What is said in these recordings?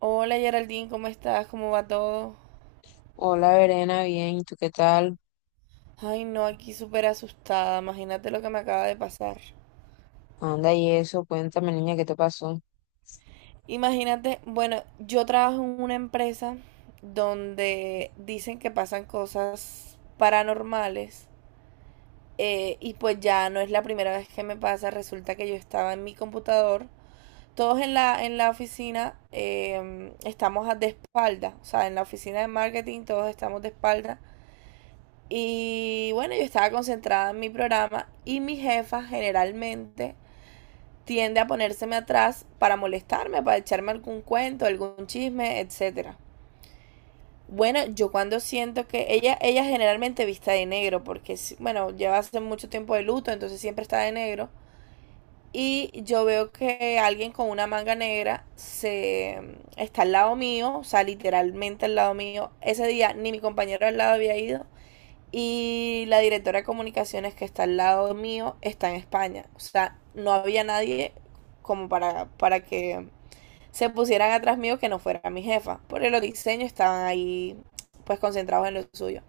Hola Geraldine, ¿cómo estás? ¿Cómo va todo? Hola, Verena, bien, ¿y tú qué tal? Ay, no, aquí súper asustada. Imagínate lo que me acaba de pasar. Anda, y eso, cuéntame, niña, ¿qué te pasó? Imagínate, bueno, yo trabajo en una empresa donde dicen que pasan cosas paranormales, y pues ya no es la primera vez que me pasa. Resulta que yo estaba en mi computador. Todos en la oficina de espalda. O sea, en la oficina de marketing todos estamos de espalda. Y bueno, yo estaba concentrada en mi programa, y mi jefa generalmente tiende a ponérseme atrás para molestarme, para echarme algún cuento, algún chisme, etcétera. Bueno, yo cuando siento que ella generalmente viste de negro, porque bueno, lleva hace mucho tiempo de luto, entonces siempre está de negro. Y yo veo que alguien con una manga negra se está al lado mío, o sea, literalmente al lado mío. Ese día ni mi compañero al lado había ido, y la directora de comunicaciones que está al lado mío está en España. O sea, no había nadie como para que se pusieran atrás mío que no fuera mi jefa. Porque los diseños estaban ahí pues concentrados en lo suyo.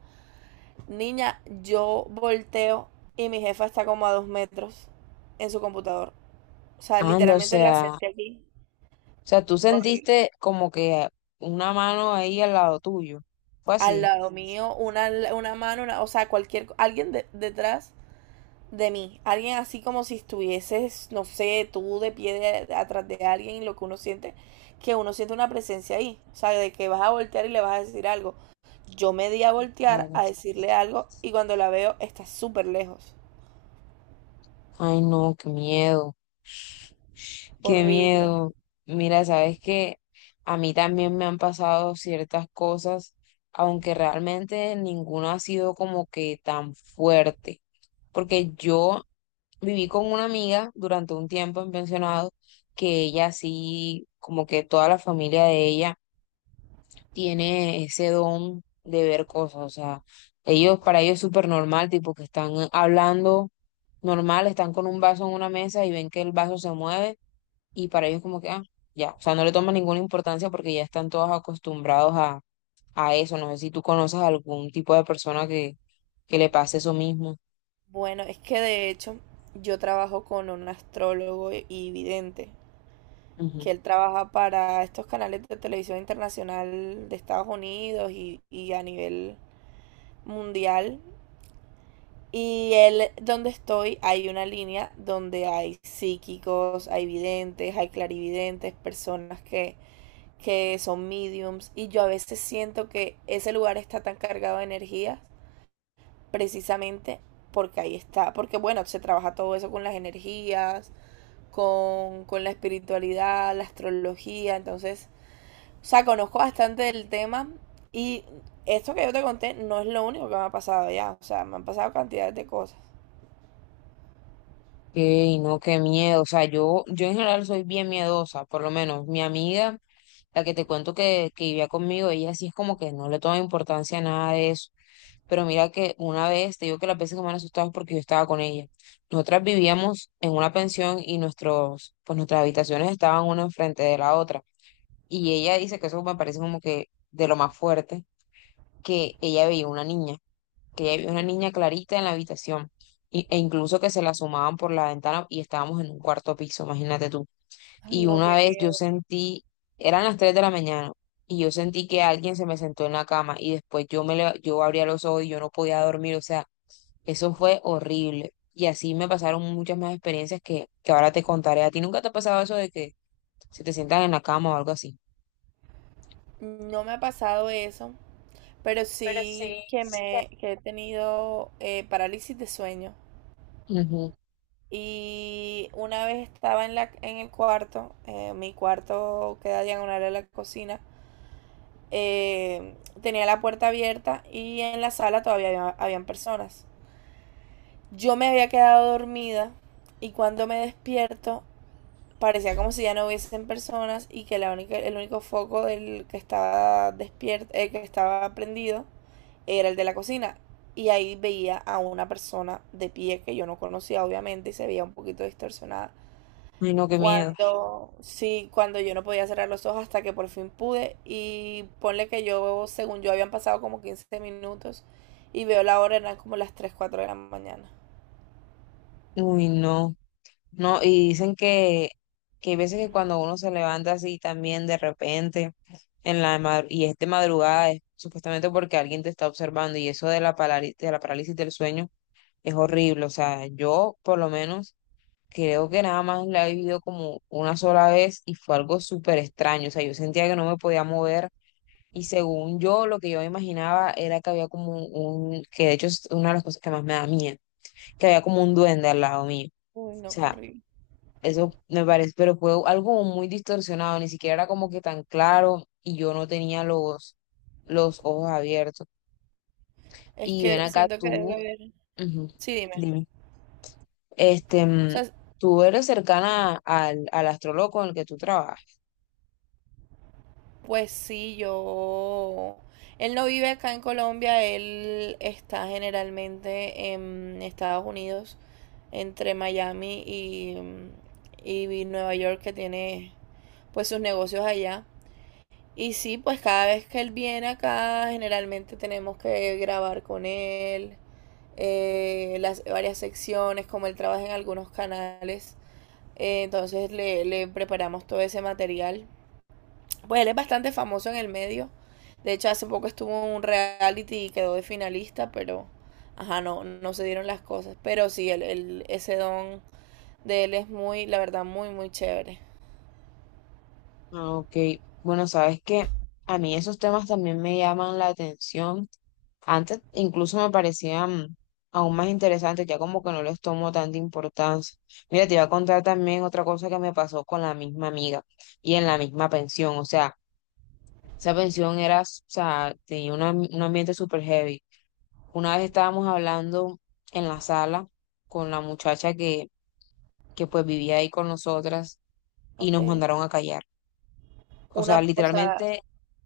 Niña, yo volteo y mi jefa está como a dos metros en su computador. O sea, Anda, o literalmente la sea, o senté aquí. sea, tú Horrible. sentiste como que una mano ahí al lado tuyo. Fue Al así. lado mío, una mano, o sea, cualquier, alguien detrás de mí. Alguien así como si estuvieses, no sé, tú de pie atrás de alguien, lo que uno siente una presencia ahí. O sea, de que vas a voltear y le vas a decir algo. Yo me di a voltear Claro. a decirle algo y cuando la veo está súper lejos. Ay, no, qué miedo, qué Horrible. miedo. Mira, sabes que a mí también me han pasado ciertas cosas, aunque realmente ninguna ha sido como que tan fuerte. Porque yo viví con una amiga durante un tiempo en pensionado, que ella sí, como que toda la familia de ella tiene ese don de ver cosas, o sea, ellos, para ellos es súper normal, tipo que están hablando normal, están con un vaso en una mesa y ven que el vaso se mueve y para ellos como que, ah, ya, o sea, no le toman ninguna importancia porque ya están todos acostumbrados a, eso, no sé si tú conoces a algún tipo de persona que, le pase eso mismo. Bueno, es que de hecho yo trabajo con un astrólogo y vidente, que él trabaja para estos canales de televisión internacional de Estados Unidos y a nivel mundial. Y él, donde estoy, hay una línea donde hay psíquicos, hay videntes, hay clarividentes, personas que son mediums. Y yo a veces siento que ese lugar está tan cargado de energías, precisamente porque ahí está. Porque bueno, se trabaja todo eso con las energías, con la espiritualidad, la astrología. Entonces, o sea, conozco bastante del tema. Y esto que yo te conté no es lo único que me ha pasado ya. O sea, me han pasado cantidades de cosas. Y no, qué miedo. O sea, yo en general soy bien miedosa, por lo menos mi amiga, la que te cuento que, vivía conmigo, ella sí es como que no le toma importancia a nada de eso. Pero mira que una vez, te digo que las veces que me han asustado es porque yo estaba con ella. Nosotras vivíamos en una pensión y nuestros, pues nuestras habitaciones estaban una enfrente de la otra. Y ella dice que eso me parece como que de lo más fuerte, que ella veía una niña que ya había una niña clarita en la habitación e incluso que se la asomaban por la ventana y estábamos en un cuarto piso, imagínate tú. Ay, Y no, una qué vez yo miedo. sentí, eran las 3 de la mañana y yo sentí que alguien se me sentó en la cama y después yo abría los ojos y yo no podía dormir, o sea, eso fue horrible. Y así me pasaron muchas más experiencias que, ahora te contaré. ¿A ti nunca te ha pasado eso de que se te sientan en la cama o algo así? No me ha pasado eso, pero Pero sí sí. que he tenido parálisis de sueño. Ujú. Y una vez estaba en el cuarto, mi cuarto queda diagonal a la cocina. eh, Tenía la puerta abierta y en la sala todavía habían personas. Yo me había quedado dormida y cuando me despierto parecía como si ya no hubiesen personas y que el único foco del que estaba despierto, que estaba prendido, era el de la cocina. Y ahí veía a una persona de pie que yo no conocía, obviamente, y se veía un poquito distorsionada. Ay, no, qué miedo. Cuando, sí, cuando yo no podía cerrar los ojos hasta que por fin pude. Y ponle que yo, según yo, habían pasado como 15 minutos y veo la hora, eran como las 3 4 de la mañana. Uy, no. No, y dicen que, hay veces que cuando uno se levanta así también de repente en y es de madrugada es supuestamente porque alguien te está observando y eso de la parálisis del sueño es horrible. O sea, yo por lo menos creo que nada más la he vivido como una sola vez y fue algo súper extraño. O sea, yo sentía que no me podía mover y según yo lo que yo me imaginaba era que había como que de hecho es una de las cosas que más me da miedo, que había como un duende al lado mío. O Uy, no, sea, corrí. eso me parece, pero fue algo como muy distorsionado, ni siquiera era como que tan claro y yo no tenía los ojos abiertos. Es Y ven que acá siento que debe tú, haber. ujú, Sí, dime. dime, este, O sea, tú eres cercana al astrólogo con el que tú trabajas. pues sí, yo... Él no vive acá en Colombia, él está generalmente en Estados Unidos, entre Miami y Nueva York, que tiene pues sus negocios allá. Y sí, pues cada vez que él viene acá, generalmente tenemos que grabar con él, las varias secciones, como él trabaja en algunos canales, entonces le preparamos todo ese material. Pues él es bastante famoso en el medio. De hecho, hace poco estuvo en un reality y quedó de finalista, pero ajá, no, no se dieron las cosas. Pero sí, ese don de él es muy, la verdad, muy, muy chévere. Ah, Ok, bueno, sabes que a mí esos temas también me llaman la atención. Antes incluso me parecían aún más interesantes, ya como que no les tomo tanta importancia. Mira, te iba a contar también otra cosa que me pasó con la misma amiga y en la misma pensión. O sea, esa pensión era, o sea, tenía un ambiente súper heavy. Una vez estábamos hablando en la sala con la muchacha que, pues vivía ahí con nosotras y nos Okay. mandaron a callar. O sea, Una, o sea, literalmente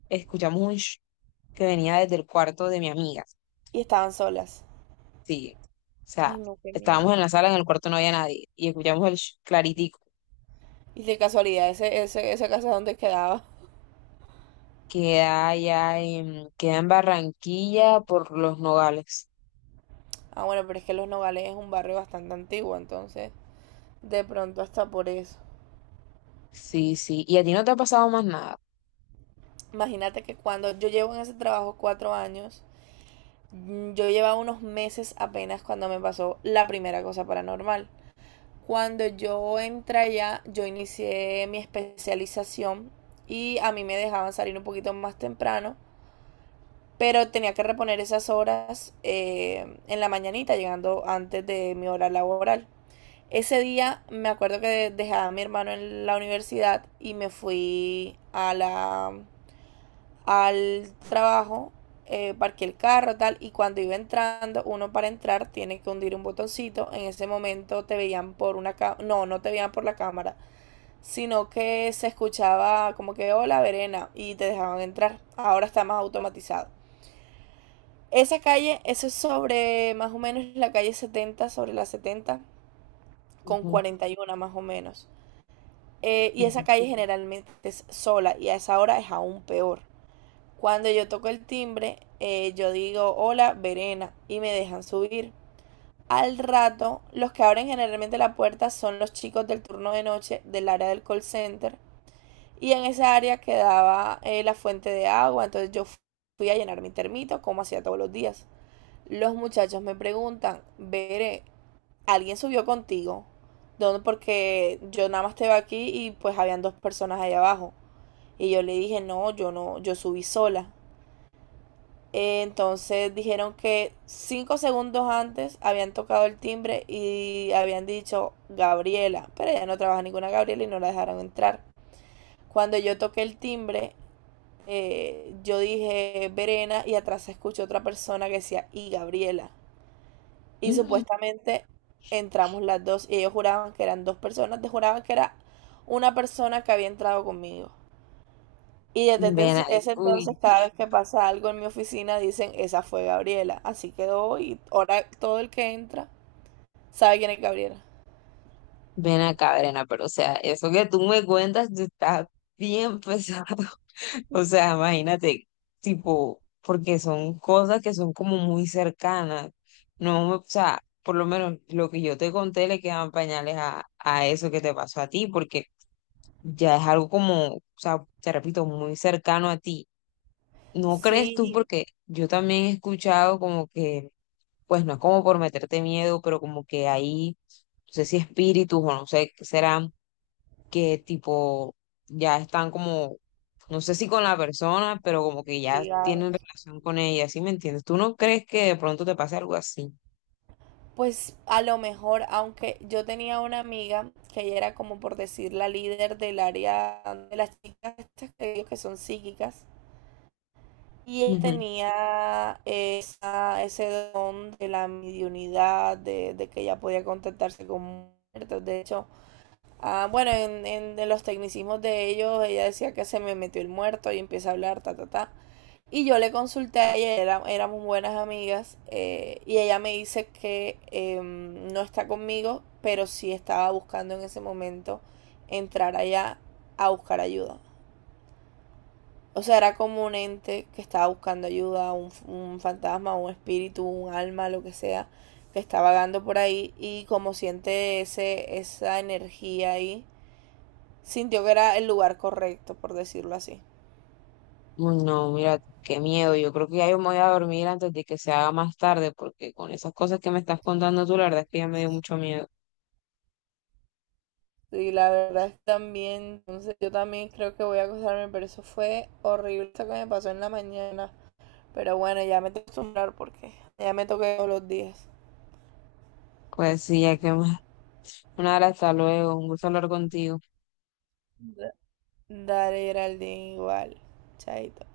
escuchamos un sh que venía desde el cuarto de mi amiga. y estaban solas. Sí, o Ay, sea, no, qué estábamos miedo. en la sala, en el cuarto no había nadie y escuchamos el sh- claritico. Y de casualidad, esa casa donde quedaba. Queda allá en, queda en Barranquilla por los Nogales. Ah, bueno, pero es que Los Nogales es un barrio bastante antiguo, entonces, de pronto hasta por eso. Sí, sí. ¿Y a ti no te ha pasado más nada? Imagínate que cuando yo llevo en ese trabajo 4 años, mm, yo llevaba unos meses apenas cuando me pasó la primera cosa paranormal. Cuando yo entré allá, yo inicié mi especialización y a mí me dejaban salir un poquito más temprano, pero tenía que reponer esas horas en la mañanita, llegando antes de mi hora laboral. Ese día me acuerdo que dejaba a mi hermano en la universidad y me fui a la al trabajo, parqué el carro, tal, y cuando iba entrando, uno para entrar tiene que hundir un botoncito, en ese momento te veían por una cámara, no, no te veían por la cámara, sino que se escuchaba como que, hola, Verena, y te dejaban entrar, ahora está más automatizado. Esa calle, eso es sobre más o menos la calle 70 sobre la 70 con Ujú, 41 más o menos. Y esa ujú, calle generalmente es sola y a esa hora es aún peor. Cuando yo toco el timbre, yo digo hola, Verena, y me dejan subir. Al rato, los que abren generalmente la puerta son los chicos del turno de noche del área del call center. Y en esa área quedaba la fuente de agua, entonces yo fui a llenar mi termito como hacía todos los días. Los muchachos me preguntan, Veré, ¿alguien subió contigo? ¿Dónde? Porque yo nada más estaba aquí y pues habían dos personas ahí abajo. Y yo le dije, no, yo no, yo subí sola. Entonces dijeron que 5 segundos antes habían tocado el timbre y habían dicho Gabriela, pero ella no trabaja ninguna Gabriela y no la dejaron entrar. Cuando yo toqué el timbre, yo dije Verena y atrás se escuchó otra persona que decía y Gabriela. Y ujú. supuestamente entramos las dos y ellos juraban que eran dos personas, juraban que era una persona que había entrado conmigo. Y desde Ven, ese ese uy, entonces, cada vez que pasa algo en mi oficina, dicen, esa fue Gabriela. Así quedó y ahora todo el que entra sabe quién es Gabriela. ven acá, Brena, pero o sea, eso que tú me cuentas, tú estás bien pesado. O sea, imagínate, tipo, porque son cosas que son como muy cercanas. No, o sea, por lo menos lo que yo te conté le quedan pañales a, eso que te pasó a ti, porque ya es algo como, o sea, te repito, muy cercano a ti. ¿No crees tú? Sí, Porque yo también he escuchado como que, pues no es como por meterte miedo, pero como que ahí, no sé si espíritus o no sé qué serán que tipo ya están como, no sé si con la persona, pero como que ya tienen ligados. relación con ella, ¿sí me entiendes? ¿Tú no crees que de pronto te pase algo así? Pues a lo mejor, aunque yo tenía una amiga que ella era como por decir la líder del área de las chicas estas que digo que son psíquicas. Y ella Ujú. tenía ese don de la mediunidad, de que ella podía contactarse con muertos. De hecho, ah, bueno, en, en los tecnicismos de ellos, ella decía que se me metió el muerto y empieza a hablar, ta, ta, ta. Y yo le consulté a ella, éramos buenas amigas, y ella me dice que no está conmigo, pero sí estaba buscando en ese momento entrar allá a buscar ayuda. O sea, era como un ente que estaba buscando ayuda, un, un fantasma, un espíritu, un alma, lo que sea, que está vagando por ahí y como siente esa energía ahí sintió que era el lugar correcto, por decirlo así. Uy, no, mira, qué miedo. Yo creo que ya yo me voy a dormir antes de que se haga más tarde, porque con esas cosas que me estás contando tú, la verdad es que ya me dio mucho miedo. Y la verdad es que también, entonces yo también creo que voy a acostarme, pero eso fue horrible eso que me pasó en la mañana. Pero bueno, ya me tengo que acostumbrar porque ya me toqué todos los días. Pues sí, ya que más. Nada, hasta luego. Un gusto hablar contigo. Dale, Geraldine, igual. Chaito.